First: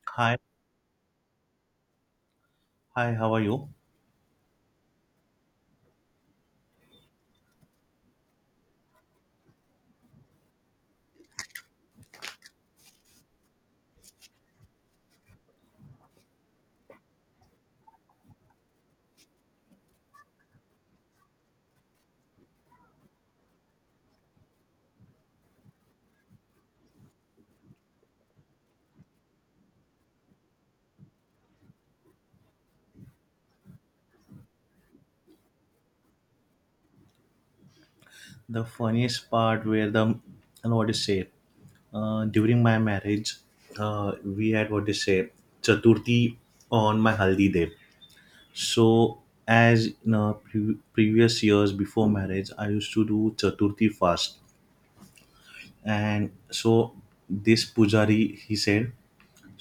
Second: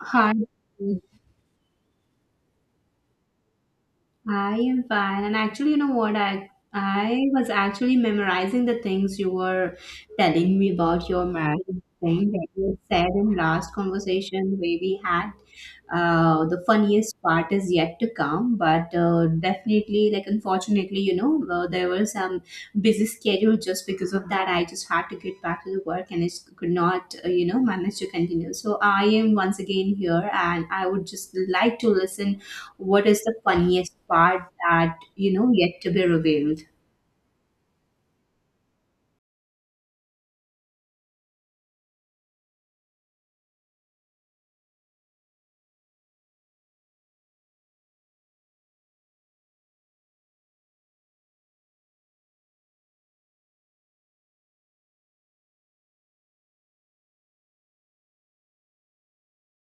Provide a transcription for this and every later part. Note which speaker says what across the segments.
Speaker 1: Hi,
Speaker 2: Hi, hi, how are you?
Speaker 1: I am fine. And actually, you know what? I was actually memorizing the things you were telling me about your marriage thing that you said in last conversation where we had. The funniest part is yet to come, but definitely, like unfortunately, there was some busy schedule. Just because of that, I just had to get back to the work and I just could not, manage to continue. So I am once again here, and I would just like to listen. What is the funniest part that, yet to be revealed?
Speaker 2: The funniest part where the and what is say during my marriage, we had what is say Chaturthi on my haldi day. So as in previous years before marriage, I used to do Chaturthi fast, and so this pujari he said,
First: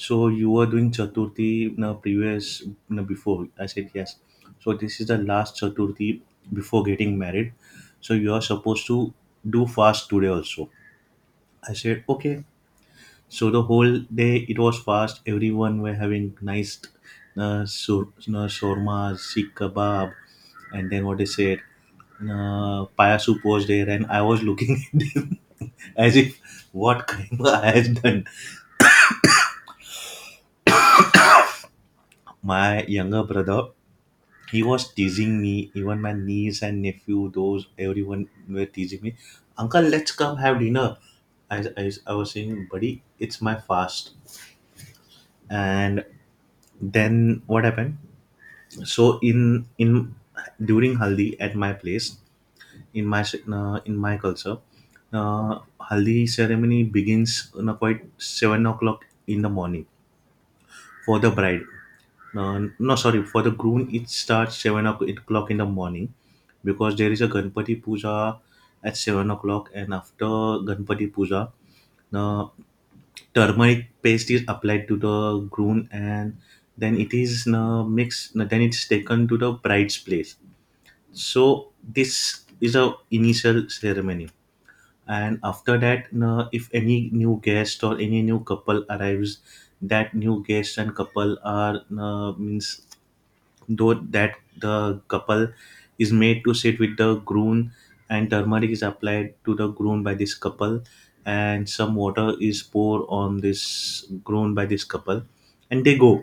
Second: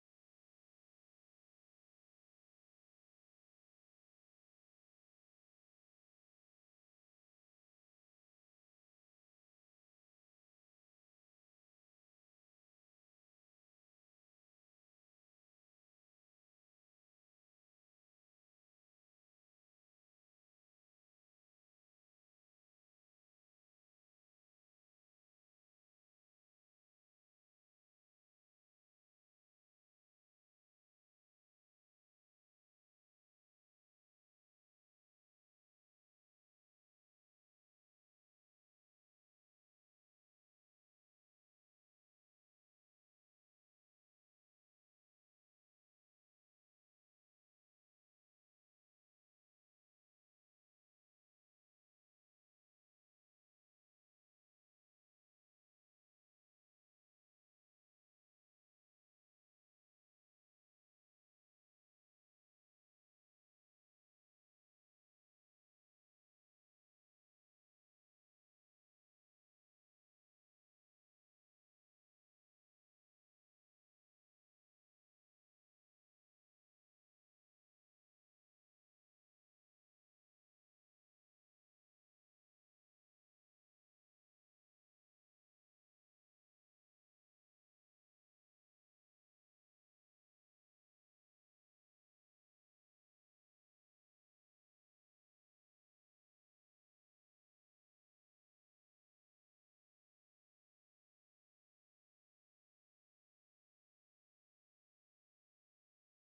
Speaker 2: so you were doing Chaturthi na previous na before. I said yes. So this is the last Chaturthi before getting married. So you are supposed to do fast today also. I said okay. So the whole day it was fast. Everyone were having nice shawarma, sikh kebab, and then what they said, paya soup was there, and I was looking at them as if what crime I had done. My younger brother he was teasing me, even my niece and nephew, those everyone were teasing me, uncle let's come have dinner. I was saying, buddy it's my fast. And then what happened? So in during haldi at my place, in my in my culture, uh, haldi ceremony begins, you know, quite 7 o'clock in the morning for the bride. No, no, sorry. For the groom, it starts seven o'clock in the morning, because there is a Ganpati Puja at 7 o'clock, and after Ganpati Puja, the turmeric paste is applied to the groom, and then it is mixed. Then it's taken to the bride's place. So this is a initial ceremony, and after that, if any new guest or any new couple arrives, that new guest and couple are means, though that the couple is made to sit with the groom, and turmeric is applied to the groom by this couple, and some water is poured on this groom by this couple, and they go.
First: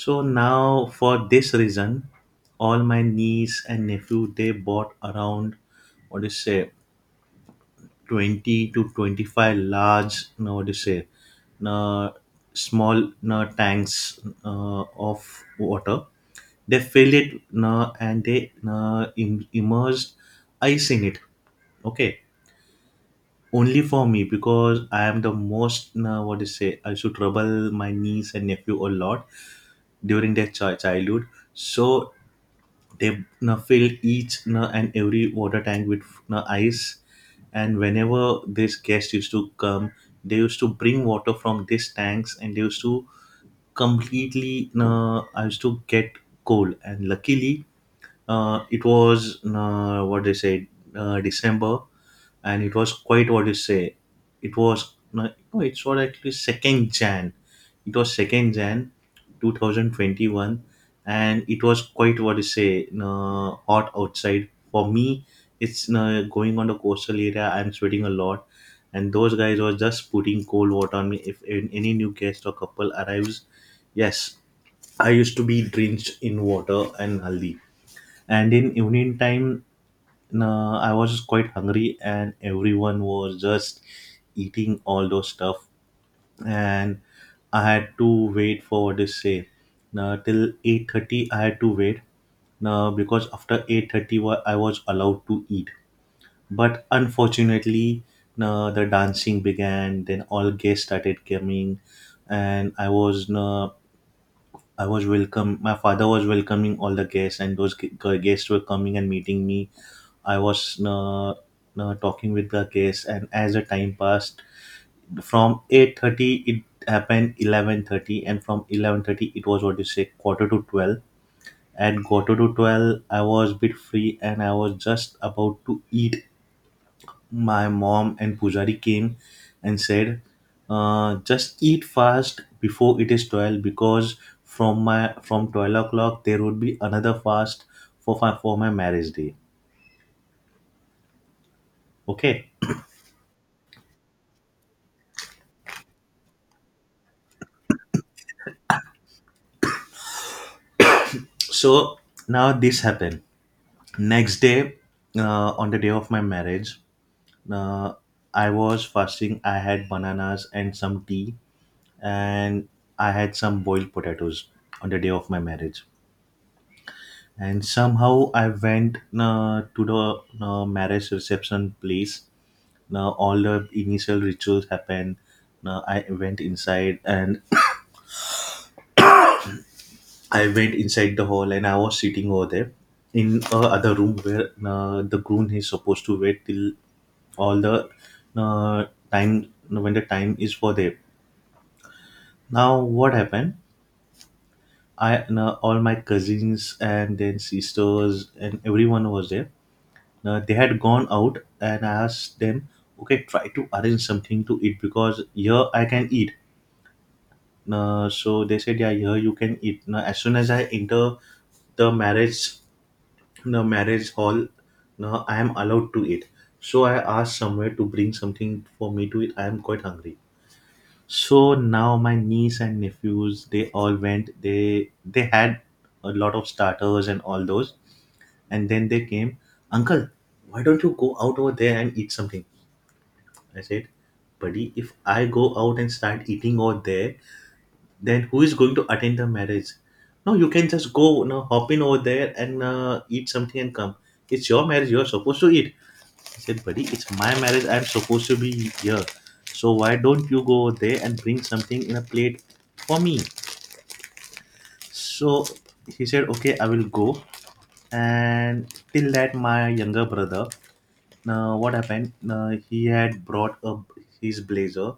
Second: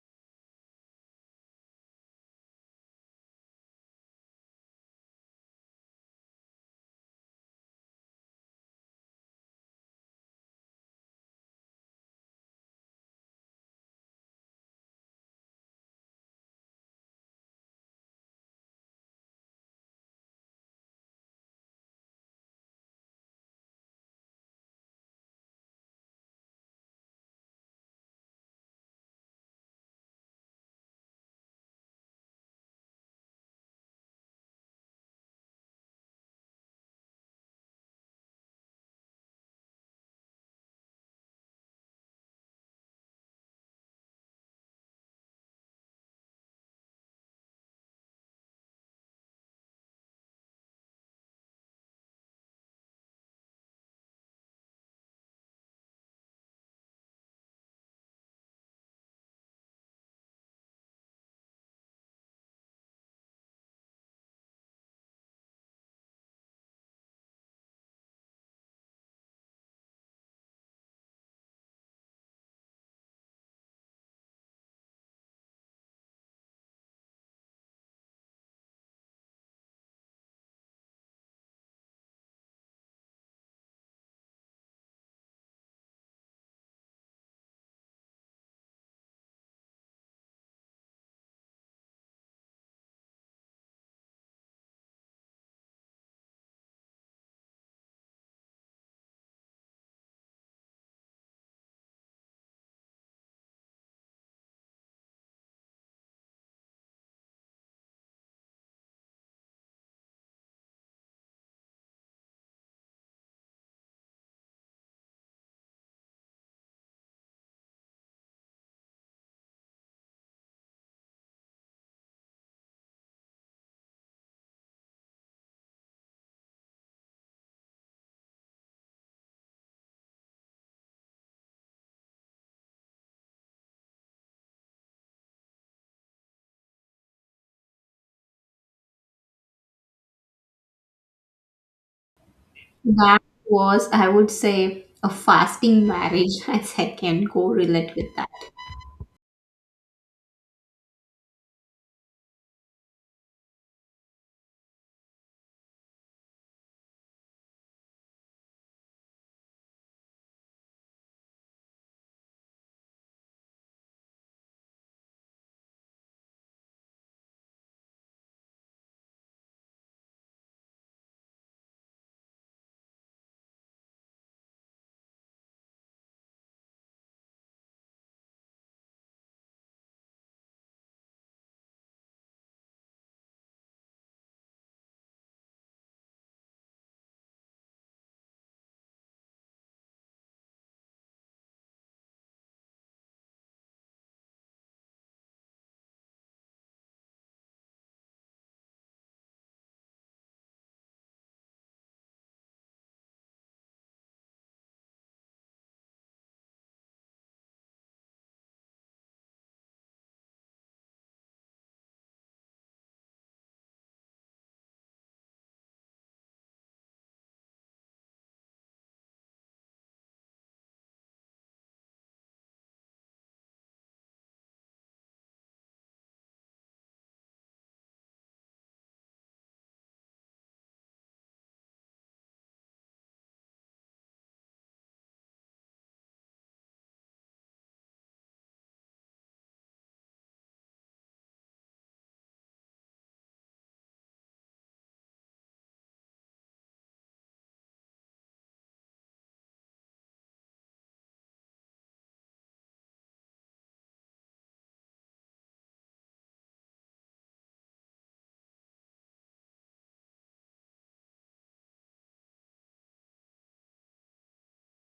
Speaker 2: So now for this reason, all my niece and nephew they bought around, what do you say, 20 to 25 large, no what do you say, uh, small tanks of water. They feel it, and they immerse eyes in it. Okay, only for me, because I am the most what do you say, I should trouble my niece and nephew a lot during their childhood. So they fill each and every water tank with ice. And whenever this guest used to come, they used to bring water from these tanks, and they used to completely I used to get cold. And luckily it was what they say, December. And it was quite what you say, it was no, no, it's what actually second jan, it was second jan 2021. And it was quite what you say, hot outside for me. It's going on the coastal area, I'm sweating a lot. And those guys were just putting cold water on me if any new guest or couple arrives. Yes, I used to be drenched in water and haldi. And in evening time I was quite hungry, and everyone was just eating all those stuff. And I had to wait for what they say, now till 8:30 I had to wait, now because after 8:30 I was allowed to eat. But unfortunately the dancing began, then all guests started coming, and I was welcome. My father was welcoming all the guests, and those guests were coming and meeting me. I was talking with the guests, and as the time passed, from 8:30 it happened 11:30, and from 11:30 it was what you say quarter to twelve. At quarter to twelve, I was bit free, and I was just about to eat. My mom and Pujari came and said, "Just eat fast before it is 12, because from 12 o'clock there would be another fast for my marriage day." Okay,
Speaker 1: That was, I would say, a fasting marriage, I said, can correlate with that.
Speaker 2: so now this happened. Next day, on the day of my marriage, uh, I was fasting. I had bananas and some tea, and I had some boiled potatoes on the day of my marriage. And somehow I went to the marriage reception place. Now all the initial rituals happened. Now I went inside and I went inside the hall and I was sitting over there in a other room where the groom is supposed to wait till all the uh, time when the time is for there. Now what happened? I all my cousins and then sisters and everyone was there. They had gone out, and I asked them, okay, try to arrange something to eat because here I can eat. So they said, yeah, here you can eat. Now, as soon as I enter the marriage, the marriage hall, now I am allowed to eat. So I asked somewhere to bring something for me to eat. I am quite hungry. So now my niece and nephews, they all went. They had a lot of starters and all those, and then they came. Uncle, why don't you go out over there and eat something? I said, buddy, if I go out and start eating over there, then who is going to attend the marriage? No, you can just go, you know, hop in over there and eat something and come. It's your marriage. You're supposed to eat. I said, buddy, it's my marriage. I'm supposed to be here. So why don't you go over there and bring something in a plate for me? So he said, okay, I will go. And till that, my younger brother. Now, what happened? Now, he had brought up his blazer,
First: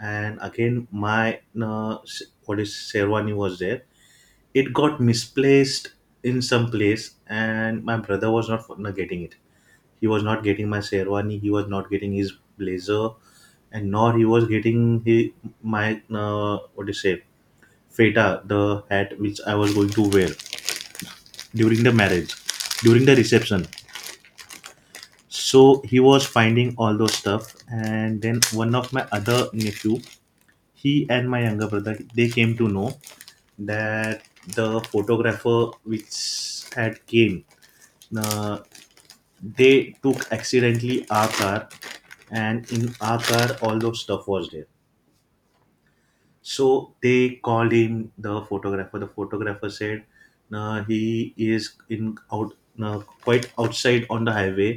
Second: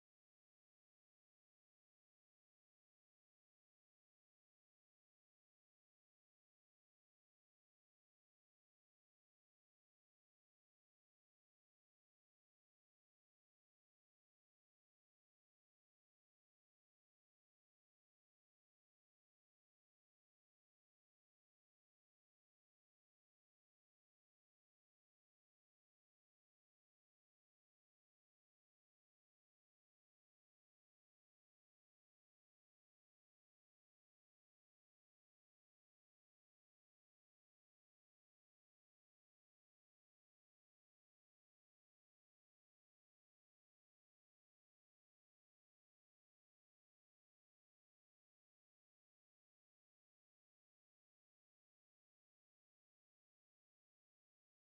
Speaker 2: and again, my what is Sherwani was there. It got misplaced in some place, and my brother was not getting it. He was not getting my Sherwani, he was not getting his blazer, and nor he was getting he, my what do you say, feta, the hat which I was going to wear during the marriage, during the reception. So he was finding all those stuff, and then one of my other nephew, he and my younger brother, they came to know that the photographer which had came, uh, they took accidentally our car, and in our car all those stuff was there. So they called him, the photographer. The photographer said he is in out, quite outside on the highway.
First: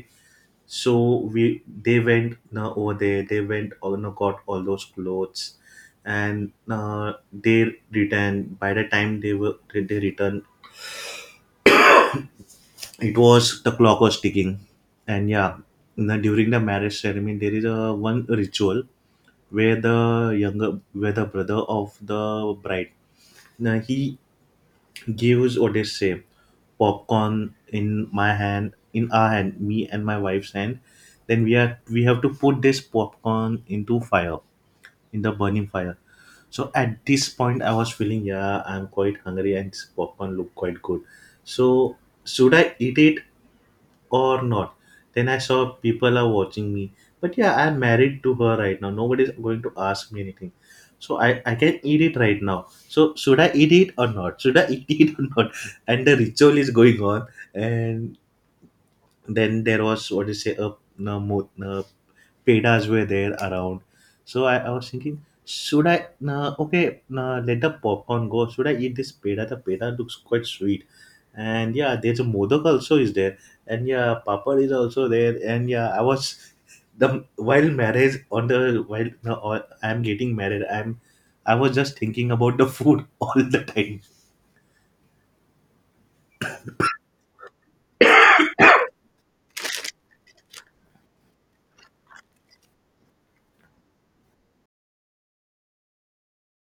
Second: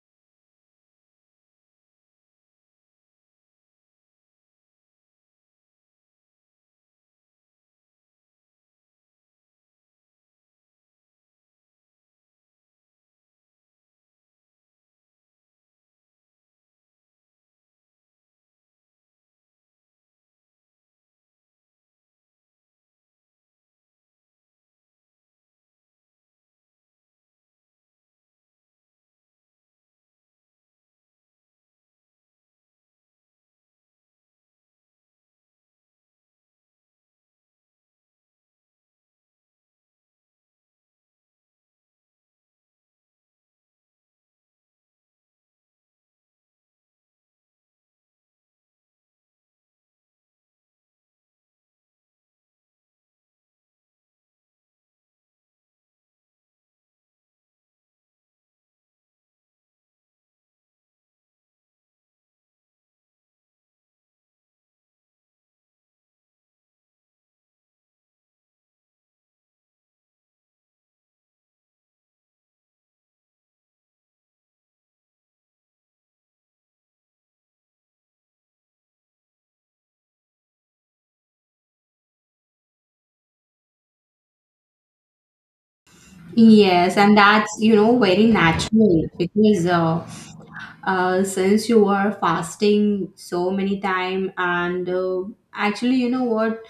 Speaker 2: So we they went, now over there they went or no, got all those clothes, and they returned. By the time they were they returned, it was, the clock was ticking. And yeah, now during the marriage ceremony there is a one ritual where the younger, where the brother of the bride, now he gives Odyssey. Popcorn in my hand, in our hand, me and my wife's hand. Then we have to put this popcorn into fire, in the burning fire. So at this point, I was feeling, yeah, I'm quite hungry and this popcorn look quite good. So should I eat it or not? Then I saw people are watching me. But yeah, I'm married to her right now. Nobody's going to ask me anything. So I can eat it right now. So should I eat it or not? Should I eat it or not? And the ritual is going on. And then there was what do you say a pedas were there around. So I was thinking, should I, nah, okay, nah, let the popcorn go. Should I eat this peda? The peda looks quite sweet. And yeah, there's a modak also is there. And yeah, papad is also there. And yeah, I was, the while marriage on the while no, or I'm getting married, I was just thinking about the food all the time.
Speaker 1: Yes, and that's, you know, very natural because since you were fasting so many time and actually you know what,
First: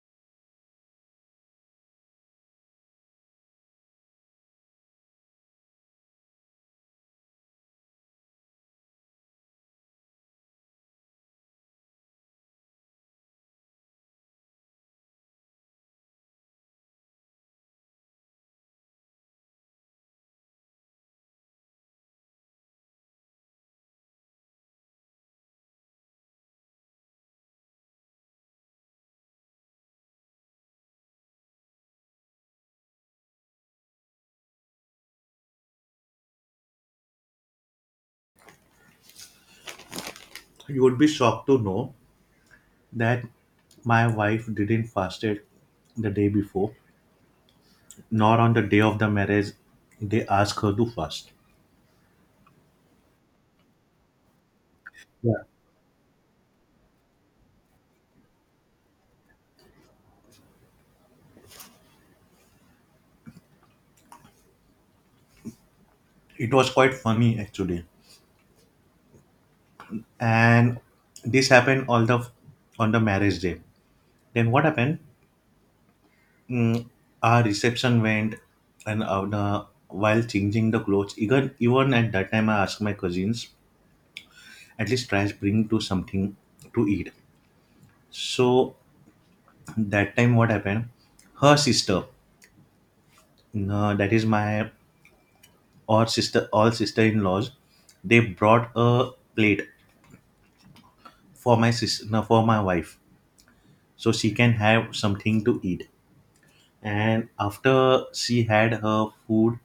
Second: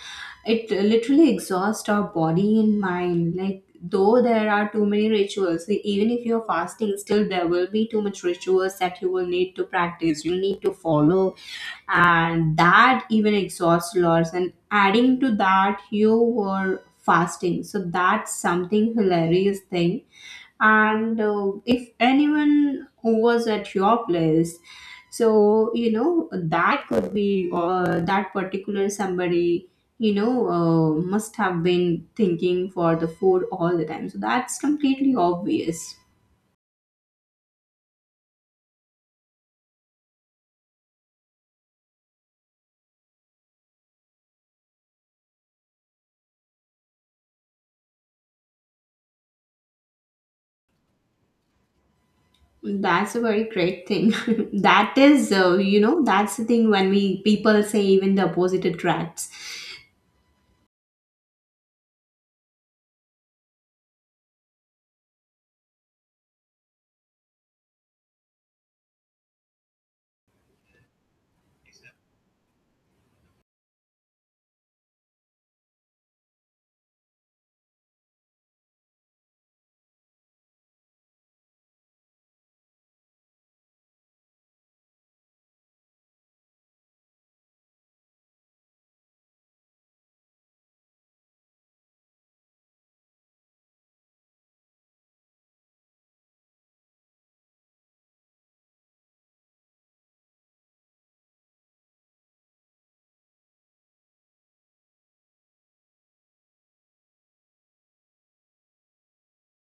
Speaker 1: it literally exhausts our body and mind, like though there are too many rituals, like, even if you're fasting still there will be too much rituals that you will need to practice, you need to follow, and that even exhausts lots, and adding to that you were fasting, so that's something hilarious thing. And if anyone was at your place, so you know that could be that particular somebody, must have been thinking for the food all the time, so that's completely obvious.
Speaker 2: You would be shocked to know that my wife didn't fasted the day before. Not on the day of the marriage, they ask her to fast.
Speaker 1: That's a very great thing that is,
Speaker 2: Yeah.
Speaker 1: you know, that's the thing when we people say even the opposite attracts.
Speaker 2: It was quite funny actually. And this happened all the on the marriage day. Then what happened? Mm, our reception went, and the, while changing the clothes, even at that time, I asked my cousins, at least try to bring to something to eat. So that time what happened? Her sister, that is my or sister, all sister in laws, they brought a plate for my sis no, for my wife so she can have something to eat. And after she had her food,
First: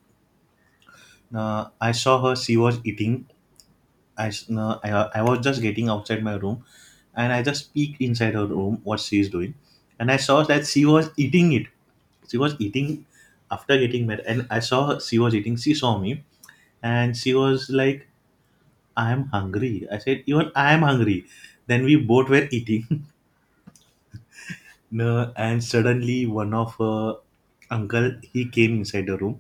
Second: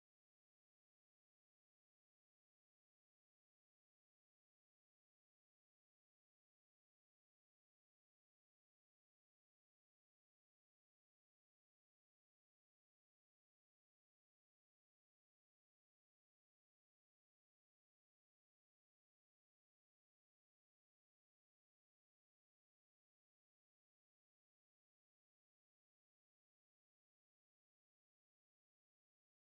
Speaker 2: I saw her, she was eating. I, s- uh, I, I was just getting outside my room, and I just peeked inside her room what she is doing, and I saw that she was eating it. She was eating after getting mad, and I saw her, she was eating, she saw me, and she was like, I am hungry. I said, even I am hungry. Then we both were eating. And suddenly one of her uncle, he came inside the room,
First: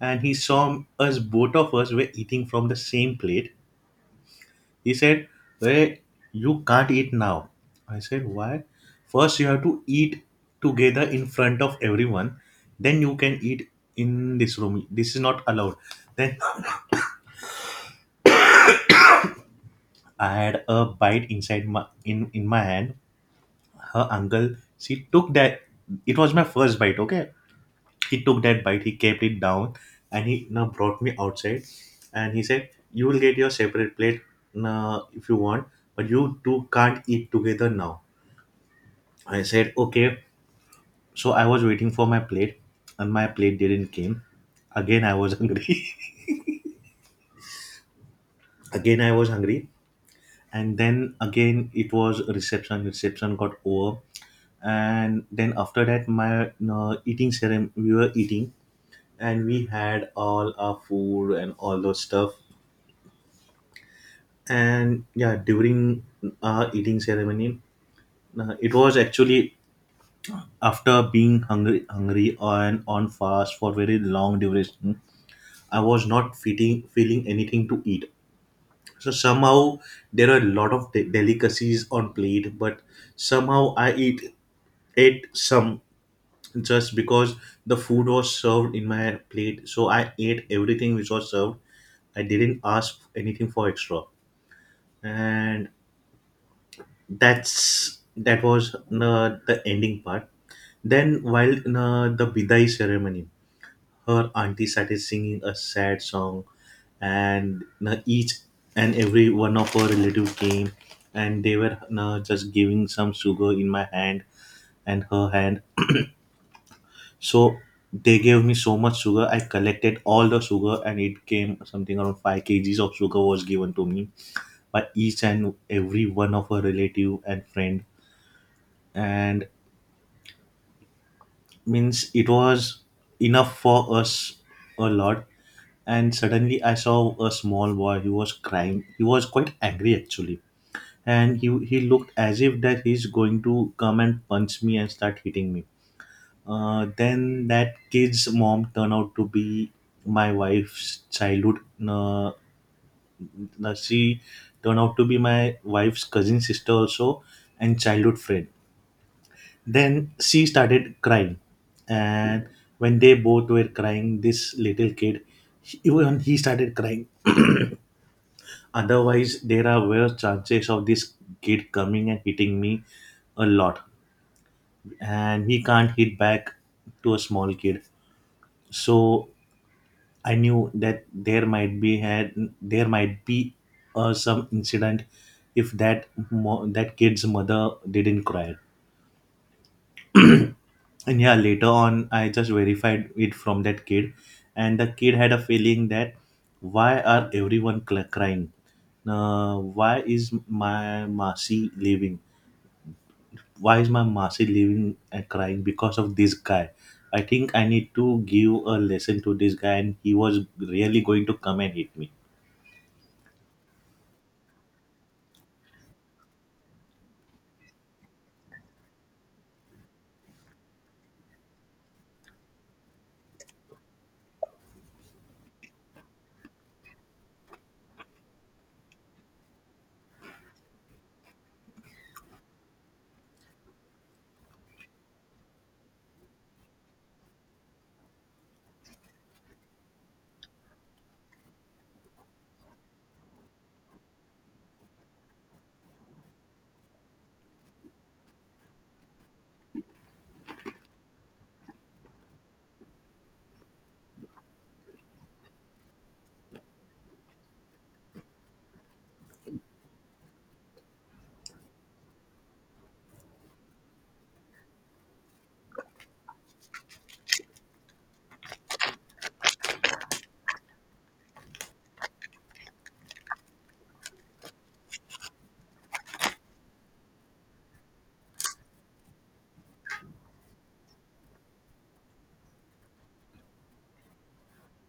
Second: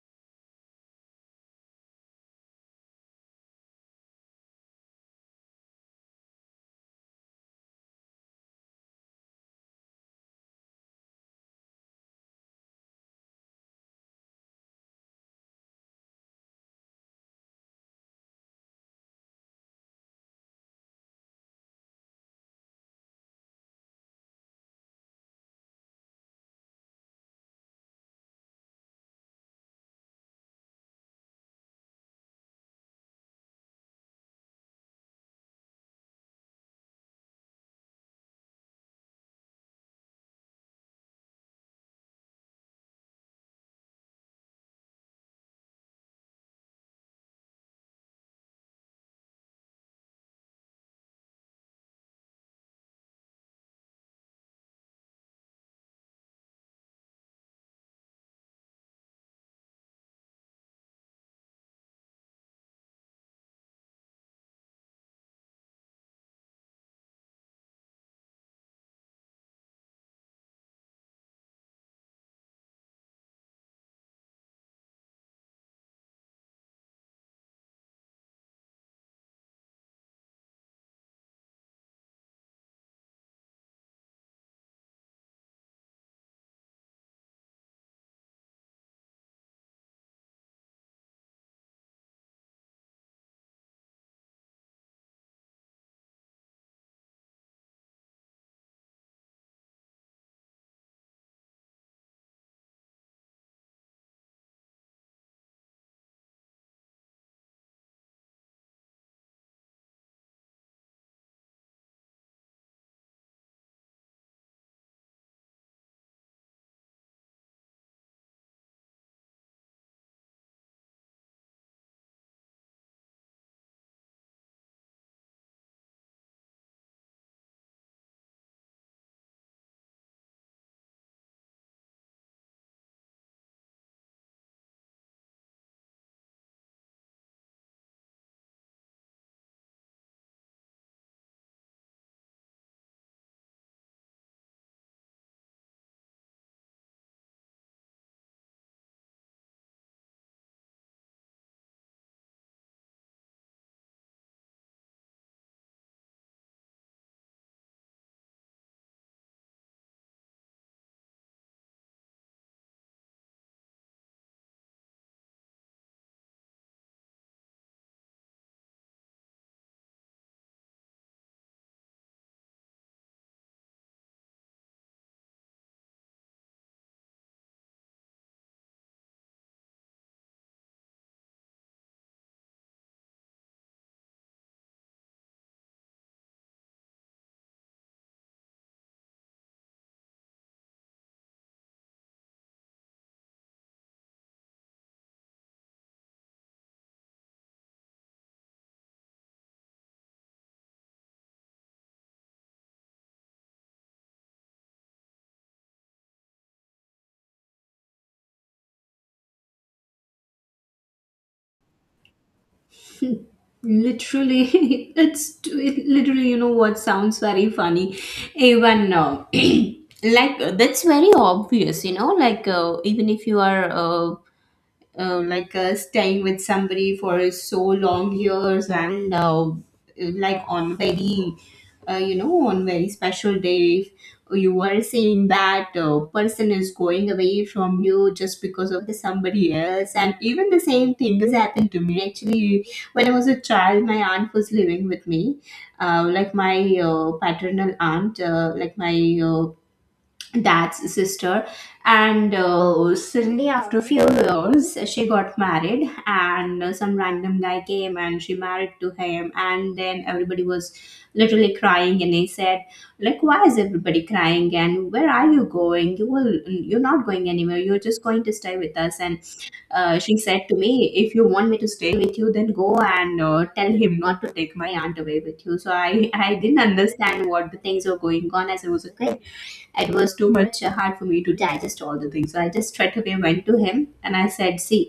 Speaker 2: and he saw us, both of us were eating from the same plate. He said, hey, you can't eat now. I said, why? First you have to eat together in front of everyone, then you can eat. In this room this is not allowed. Then I had a bite inside my in my hand. Her uncle, she took that, it was my first bite, okay. He took that bite, he kept it down, and he now brought me outside, and he said, you will get your separate plate, if you want, but you two can't eat together now. I said, okay. So I was waiting for my plate, and my plate didn't came. Again I was hungry. Again I was hungry. And then again it was reception, reception got over. And then after that my eating ceremony, we were eating, and we had all our food and all those stuff. And yeah, during eating ceremony, it was actually after being hungry and on fast for very long duration, I was not feeling anything to eat. So somehow there are a lot of delicacies on plate, but somehow I eat ate some, just because the food was served in my plate, so I ate everything which was served. I didn't ask anything for extra. And that was the ending part. Then while the bidai ceremony, her auntie started singing a sad song, and each and every one of her relative came, and they were just giving some sugar in my hand and her hand. So they gave me so much sugar, I collected all the sugar and it came something around 5 kg kgs of sugar was given to me by each and every one of her relative and friend. And means it was enough for us, a lot. And suddenly I saw a small boy, he was crying, he was quite angry actually. And he looked as if that he's going to come and punch me and start hitting me. Then that kid's mom turned out to be my wife's childhood, uh, she turned out to be my wife's cousin sister also and childhood friend. Then she started crying. And when they both were crying, this little kid, even he started crying. Otherwise, there are worse chances of this kid coming and hitting me a lot. And he can't hit back to a small kid. So I knew that there might be some incident if that that kid's mother didn't cry. And yeah, later on I just verified it from that kid, and the kid had a feeling that why are everyone crying. Why is my Masi leaving? Why is my Masi leaving and crying because of this guy? I think I need to give a lesson to this guy, and he was really going to come and hit me.
Speaker 1: Literally it literally, you know what, sounds very funny. Even like that's very obvious, you know, like even if you are staying with somebody for so long years, and like on very you know, on very special day, you are seeing that person is going away from you just because of the somebody else. And even the same thing has happened to me actually when I was a child. My aunt was living with me, like my paternal aunt, like my dad's sister. And suddenly after a few years she got married and some random guy came and she married to him, and then everybody was literally crying. And they said, like, why is everybody crying and where are you going? You will, you're not going anywhere, you're just going to stay with us. And she said to me, if you want me to stay with you, then go and tell him not to take my aunt away with you. So I didn't understand what the things were going on, as I was a kid. It was too much hard for me to digest all the things. So I just straight away went to him and I said, see,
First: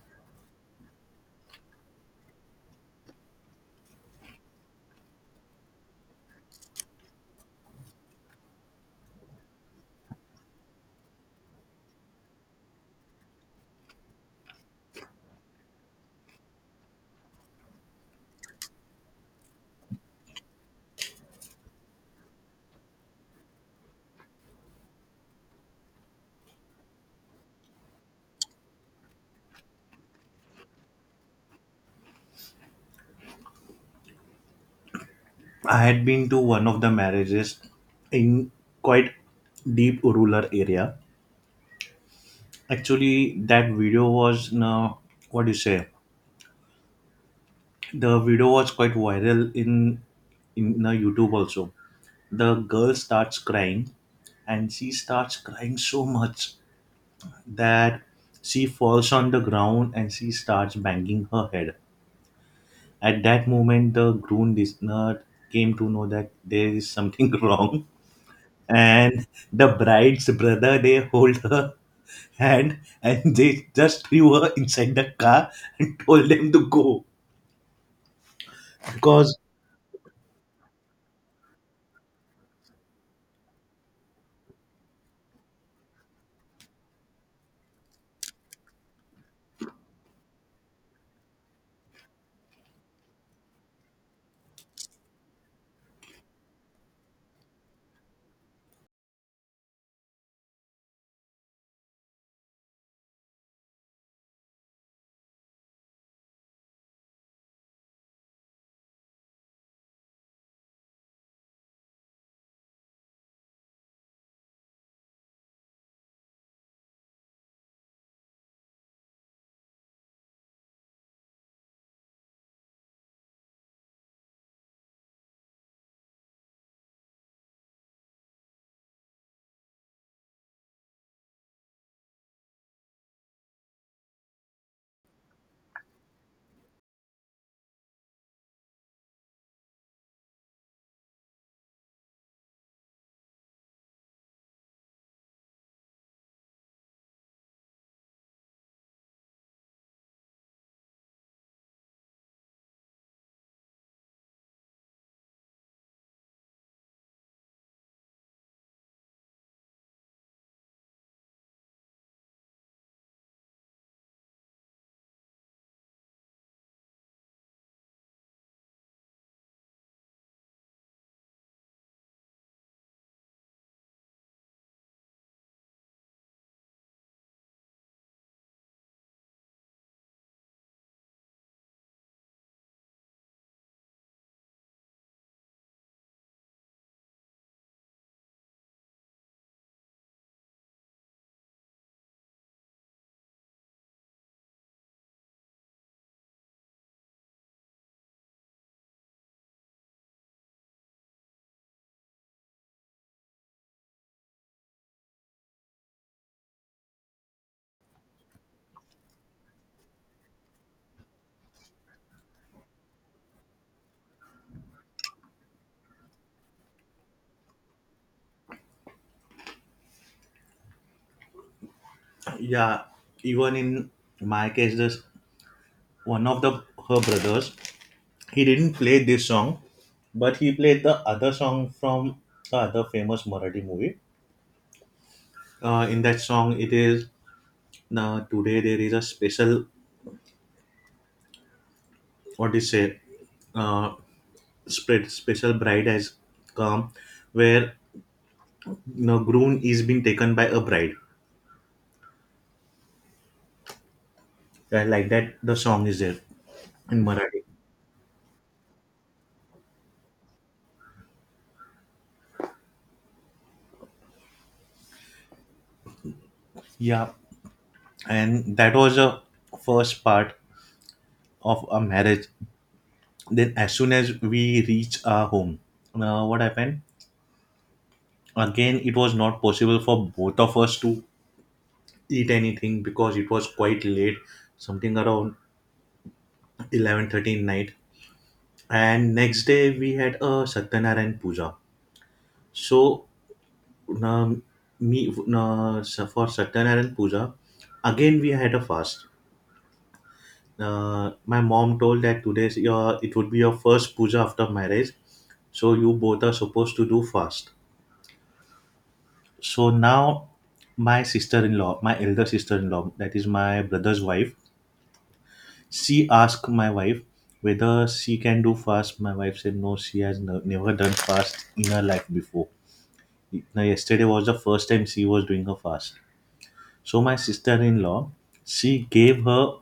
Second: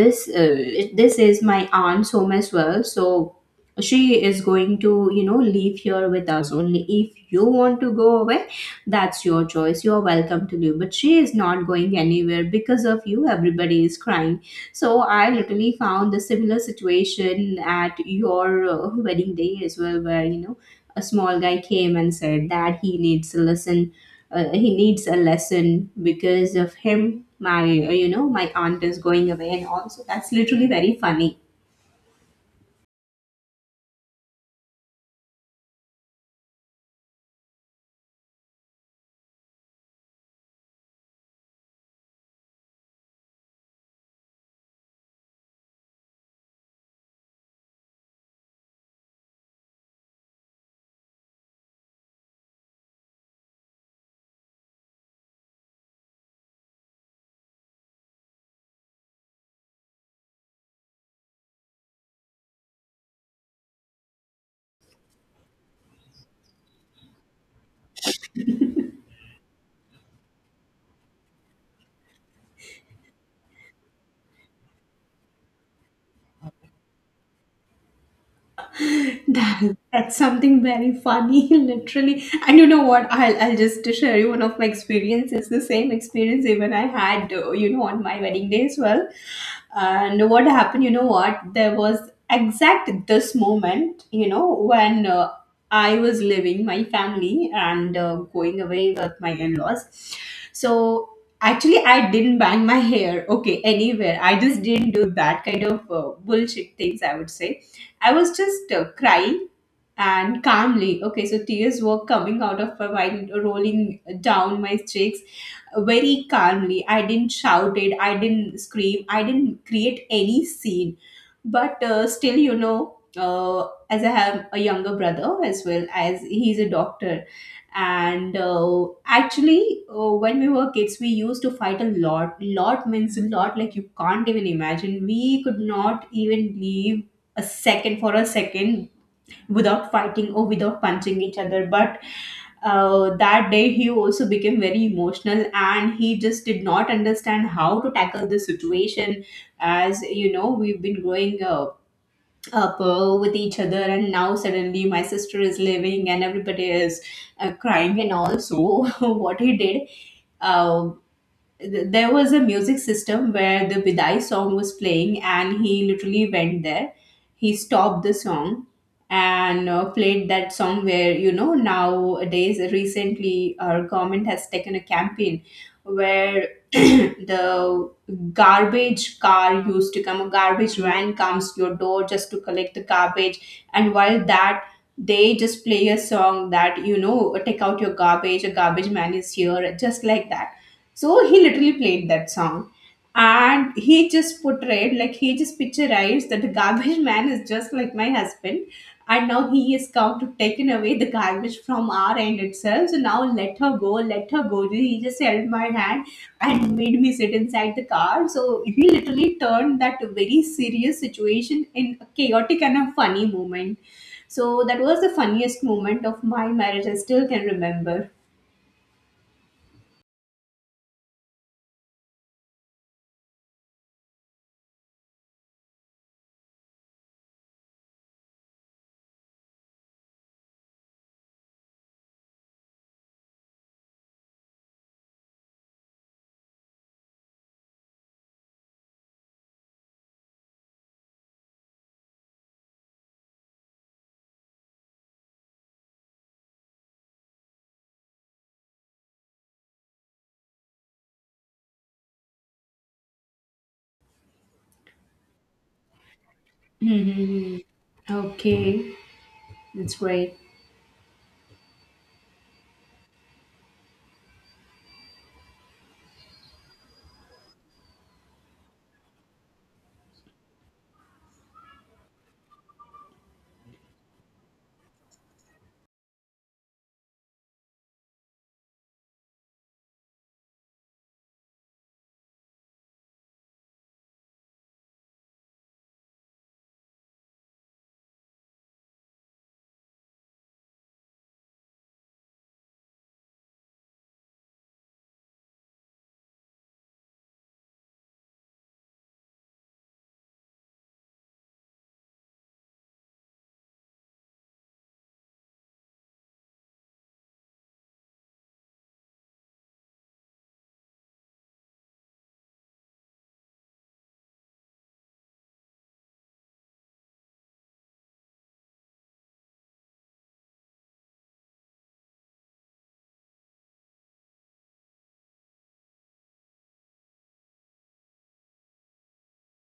Speaker 1: this is my aunt's home as well, so she is going to, you know, leave here with us only. If you want to go away, that's your choice, you're welcome to leave, but she is not going anywhere. Because of you everybody is crying. So I literally found the similar situation at your wedding day as well, where, you know, a small guy came and said that he needs a lesson. He needs a lesson because of him, my, my aunt is going away and all. So that's literally very funny.
Speaker 2: I had been to one of the marriages in quite deep rural area. Actually, that video was now, what do you say? The video was quite viral in youtube also. The girl starts crying, and she starts crying so much that she falls on the ground and she starts banging her head. At that moment, the groom listener came to know that there is something wrong. And the bride's brother, they hold her hand and they just threw her inside the car and told them to go because.
Speaker 1: That, that's something very funny, literally. And you know what? I'll just share you one of my experiences. The same experience even I had, you know, on my wedding day as well. And what happened, you know what? There was exact this moment, you know, when I was leaving my family and going away with my in laws. So actually, I didn't bang my hair, okay, anywhere. I just didn't do that kind of bullshit things, I would say. I was just crying and calmly. Okay, so tears were coming out of her while rolling down my cheeks very calmly. I didn't shout it, I didn't scream, I didn't create any scene. But still, as I have a younger brother as well, as he's a doctor. And actually, when we were kids, we used to fight a lot. Lot means a lot, like you can't even imagine. We could not even leave a second for a second without fighting or without punching each other. But that day he also became very emotional and he just did not understand how to tackle the situation. As you know, we've been growing up with each other, and now suddenly my sister is leaving and everybody is crying and all. So what he did, uh, there was a music system where the Bidai song was playing, and he literally went there. He stopped the song and played that song where, you know, nowadays, recently, our government has taken a campaign where the garbage car used to come, a garbage van comes to your door just to collect the garbage. And while that, they just play a song that, you know, take out your garbage, a garbage man is here, just like that. So he literally played that song. And he just portrayed, like, he just picturized that the garbage man is just like my husband. And now he has come to taken away the garbage from our end itself. So now let her go, let her go. He just held my hand and made me sit inside the car. So he literally turned that very serious situation in a chaotic and a funny moment. So that was the funniest moment of my marriage. I still can remember.
Speaker 2: Yeah, even in my case, this one of the her brothers, he didn't play this song, but he played the other song from the other famous Marathi movie. In that song, it is, today there is a special, what do you say? Uh, spread special bride has come, where you know, groom is being taken by a bride. Yeah, like that, the song is there in Marathi.
Speaker 1: Hmm. Okay, that's great.
Speaker 2: Yeah, and that was a first part of a marriage. Then as soon as we reach our home, what happened, again it was not possible for both of us to eat anything because it was quite late, something around 11 13 night. And next day we had a satyanarayan puja. So um, me so for satyanarayan puja, again we had a fast. My mom told that today's your, it would be your first puja after marriage, so you both are supposed to do fast. So now my sister-in-law, my elder sister-in-law, that is my brother's wife, she asked my wife whether she can do fast. My wife said no, she has no, never done fast in her life before. Now yesterday was the first time she was doing her fast. So my sister-in-law, she gave her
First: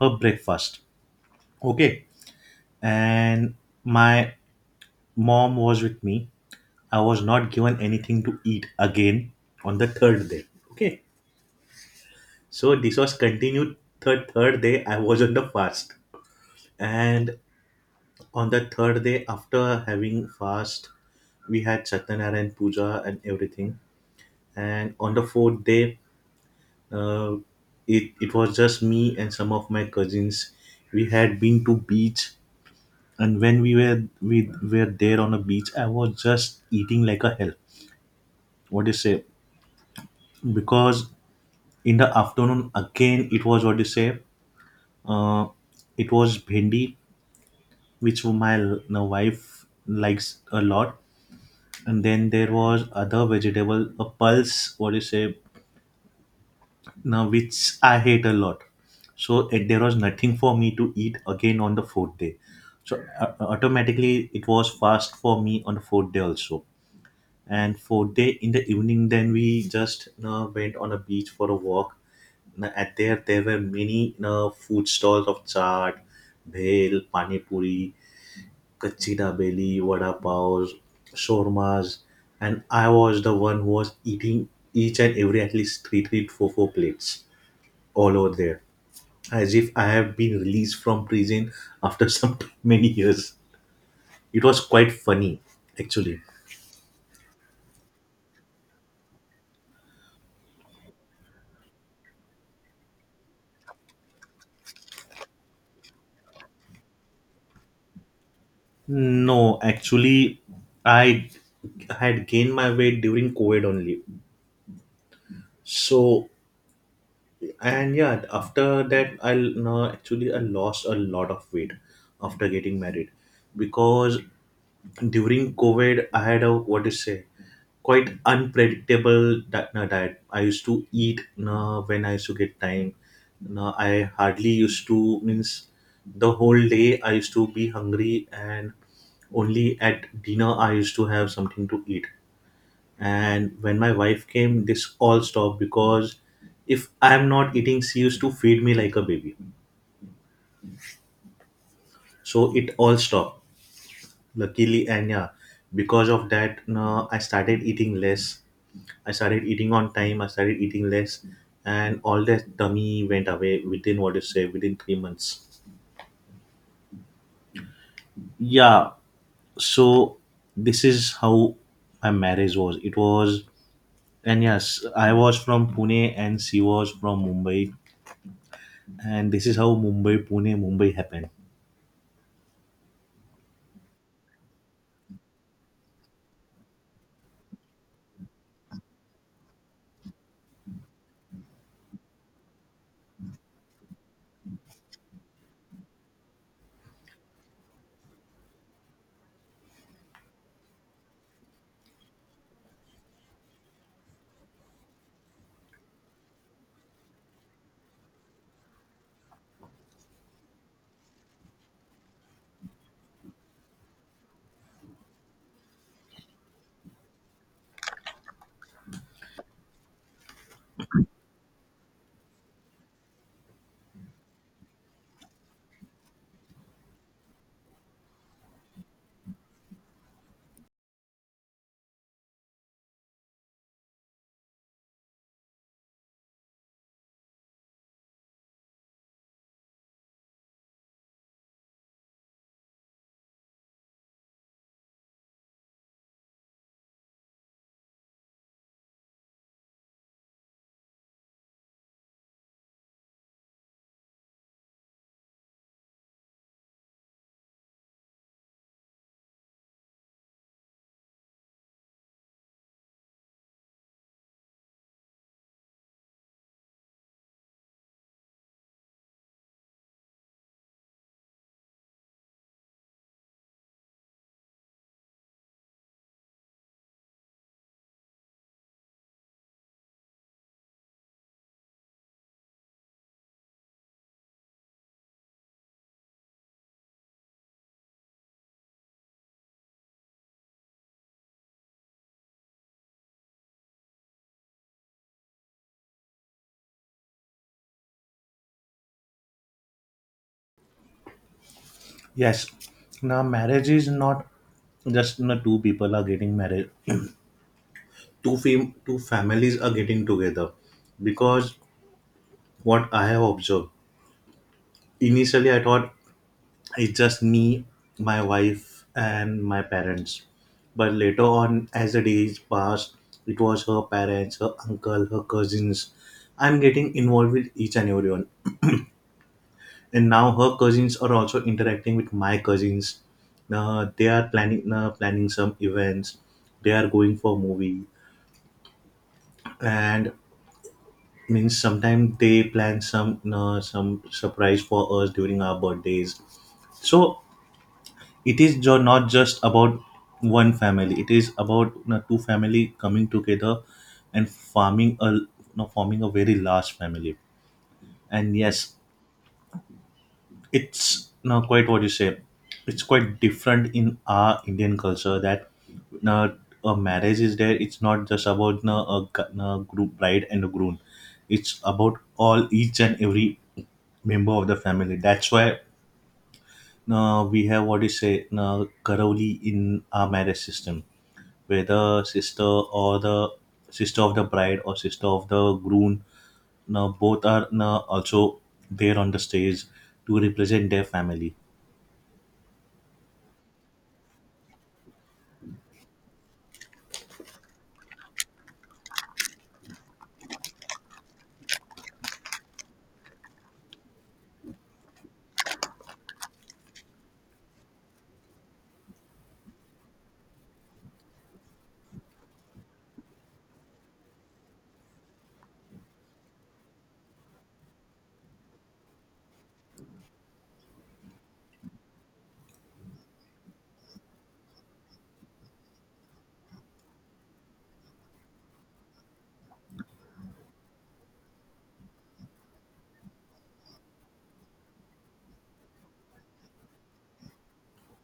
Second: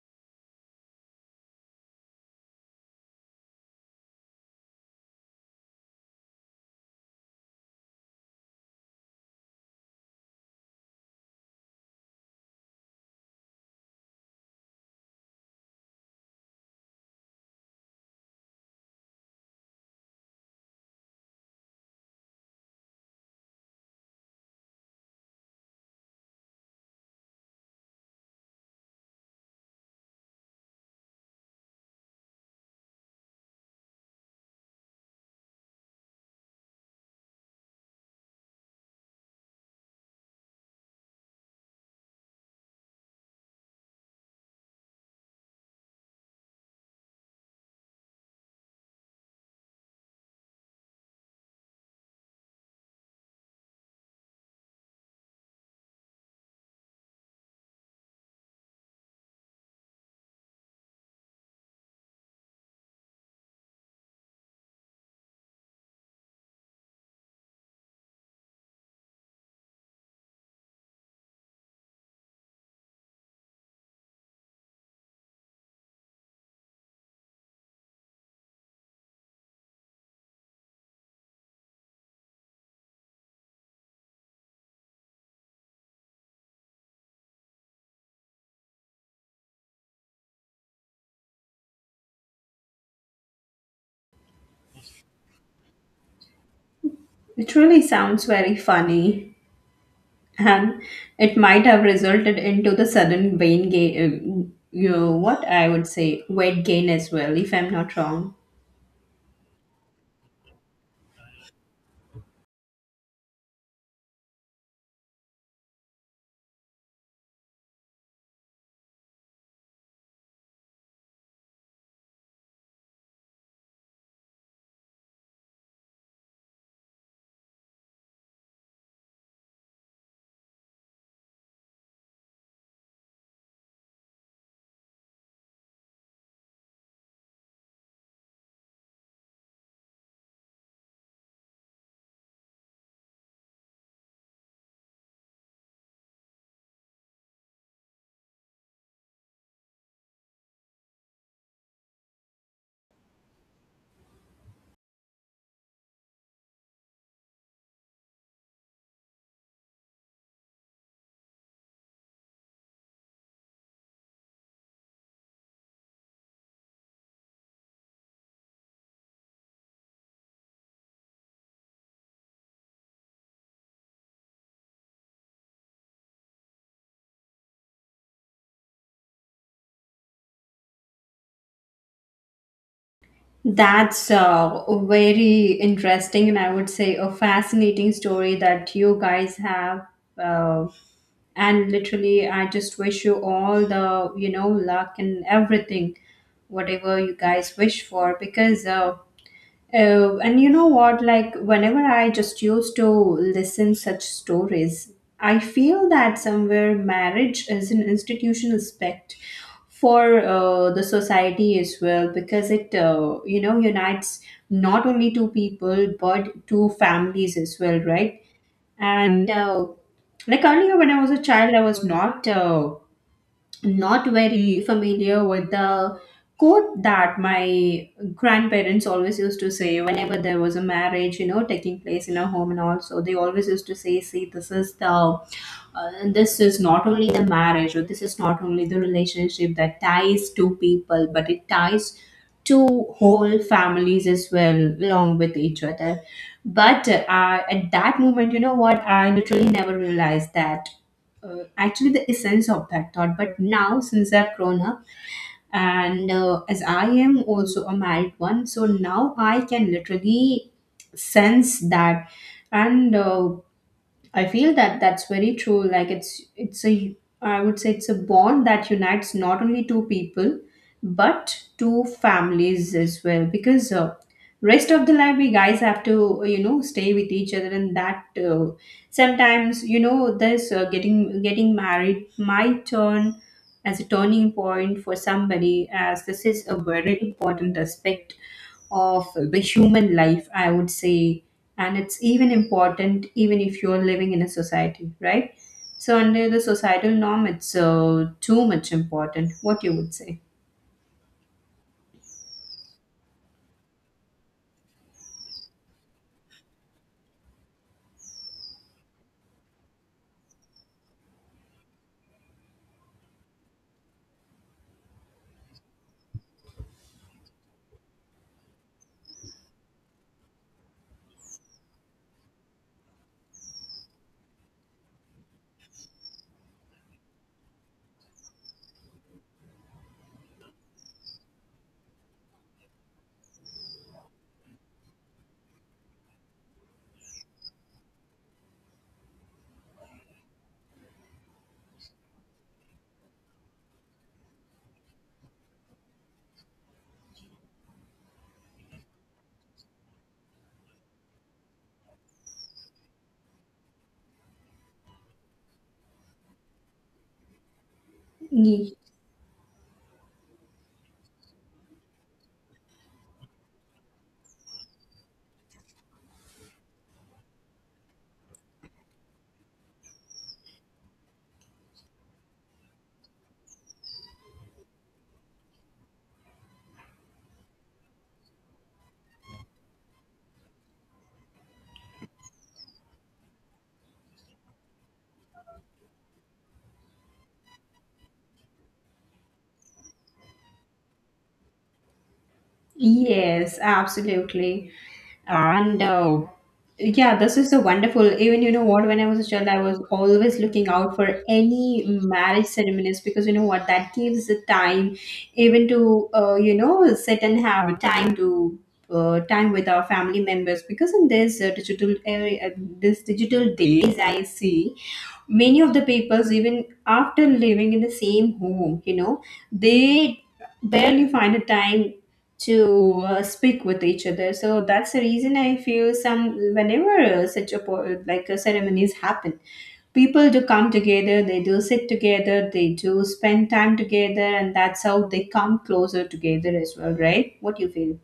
Speaker 2: her breakfast. Okay. And my mom was with me. I was not given anything to eat again on the third day. Okay. So this was continued third day. I was on the fast, and on the third day after having fast, we had Satyanarayan puja and everything. And on the fourth day, uh, it was just me and some of my cousins. We had been to beach, and when we were there on a beach, I was just eating like a hell. What do you say? Because in the afternoon again, it was, what do you say? Uh, it was bhendi, which my now wife likes a lot. And then there was other vegetable, a pulse, what do you say, now which I hate a lot. So eh, there was nothing for me to eat again on the fourth day. So automatically it was fast for me on the fourth day also. And fourth day in the evening, then we just went on a beach for a walk. Now, at there, there were many food stalls of chaat, bhel, pani puri, Kachi Dabeli, Vada Paos, Shawarmas, and I was the one who was eating each and every at least three, three, four, four plates all over there, as if I have been released from prison after some many years. It was quite funny, actually.
Speaker 1: It really sounds very funny, and it might have resulted into the sudden vein gain. You know, what I would say, weight gain as well, if I'm not wrong.
Speaker 2: No, actually, I had gained my weight during COVID only. So and yeah, after that I no, actually I lost a lot of weight after getting married, because during covid I had a, what to say, quite unpredictable di- no, diet. I used to eat no, When I used to get time, no, I hardly used to, means, the whole day I used to be hungry, and only at dinner I used to have something to eat. And when my wife came, this all stopped, because if I'm not eating, she used to feed me like a baby. So it all stopped, luckily. And yeah, because of that, no, I started eating less, I started eating on time, I started eating less. And all that tummy went away within, what you say, within 3 months. Yeah. So this is how my marriage was, it was. And yes, I was from pune and she was from mumbai, and this is how mumbai pune mumbai happened.
Speaker 1: That's a very interesting, and I would say a fascinating story that you guys have. Uh, and literally, I just wish you all the, you know, luck and everything, whatever you guys wish for, because oh, and you know what? Like, whenever I just used to listen such stories, I feel that somewhere marriage is an institutional aspect for the society as well, because it, you know, unites not only two people but two families as well, right? And like earlier when I was a child, I was not. Not very familiar with the quote that my grandparents always used to say whenever there was a marriage, you know, taking place in a home. And also they always used to say, see, this is the, this is not only the marriage or this is not only the relationship that ties two people, but it ties two whole families as well along with each other. But at that moment, you know what, I literally never realized that, actually, the essence of that thought. But now since I've grown up and as I am also a married one, so now I can literally sense that. And I feel that that's very true. Like it's a, I would say it's a bond that unites not only two people but two families as well. Because rest of the life we guys have to, you know, stay with each other, and that sometimes, you know, this getting married might turn as a turning point for somebody, as this is a very important aspect of the human life, I would say. And it's even important even if you're living in a society, right? So under the societal norm, it's too much important. What you would say?
Speaker 2: Yes, now marriage is not just, you know, two people are getting married, two two families are getting together. Because what I have observed, initially I thought it's just me, my wife and my parents. But later on, as the days passed, it was her parents, her uncle, her cousins, I'm getting involved with each and everyone. And now her cousins are also interacting with my cousins, they are planning, planning some events, they are going for movie. And means sometimes they plan some surprise for us during our birthdays. So it is not just about one family, it is about, you know, two family coming together and forming a, you know, forming a very large family. And yes, it's now quite, what you say, it's quite different in our indian culture, that now a marriage is there, it's not just about now a, group bride and a groom, it's about all each and every member of the family. That's why now we have, what you say, now karavli in our marriage system, where the sister or the sister of the bride or sister of the groom, now both are now also there on the stage to represent their family.
Speaker 1: Yes, absolutely. And yeah, this is so wonderful. Even you know what, when I was a child, I was always looking out for any marriage ceremonies, because you know what, that gives the time even to, you know, sit and have time to time with our family members. Because in this digital area, this digital days, I see many of the peoples even after living in the same home, you know, they barely find a time to speak with each other. So that's the reason I feel, some, whenever such a like ceremonies happen, people do come together, they do sit together, they do spend time together, and that's how they come closer together as well, right? What do you feel?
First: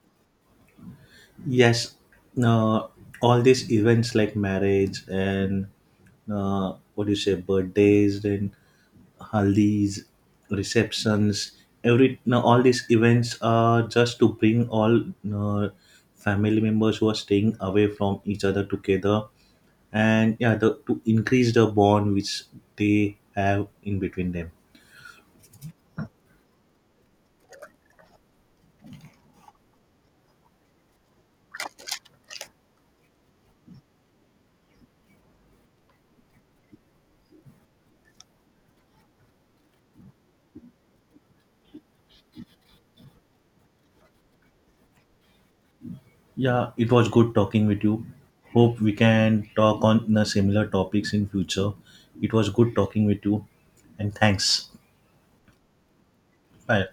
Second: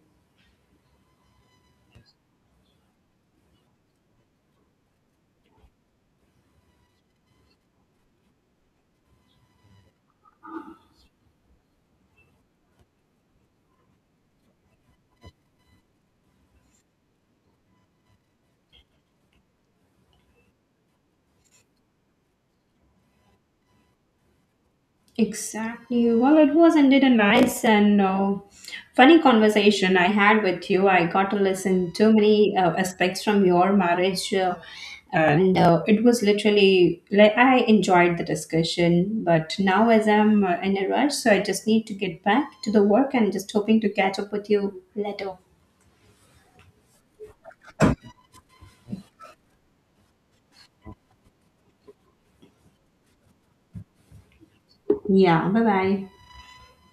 Speaker 2: Yes, uh, all these events like marriage and what do you say, birthdays and haldis, receptions, every no, all these events are just to bring all uh, family members who are staying away from each other together, and yeah, to increase the bond which they have in between them.
Speaker 1: Exactly. Well, it was indeed a nice and funny conversation I had with you. I got to listen to many aspects from your marriage, and it was literally like I enjoyed the discussion. But now, as I'm in a rush, so I just need to get back to the work and just hoping to catch up with you later.
Speaker 2: Yeah, it was good talking with you. Hope we can talk on similar topics in future. It was good talking with you and thanks.
Speaker 1: Yeah. Bye bye.
Speaker 2: Bye.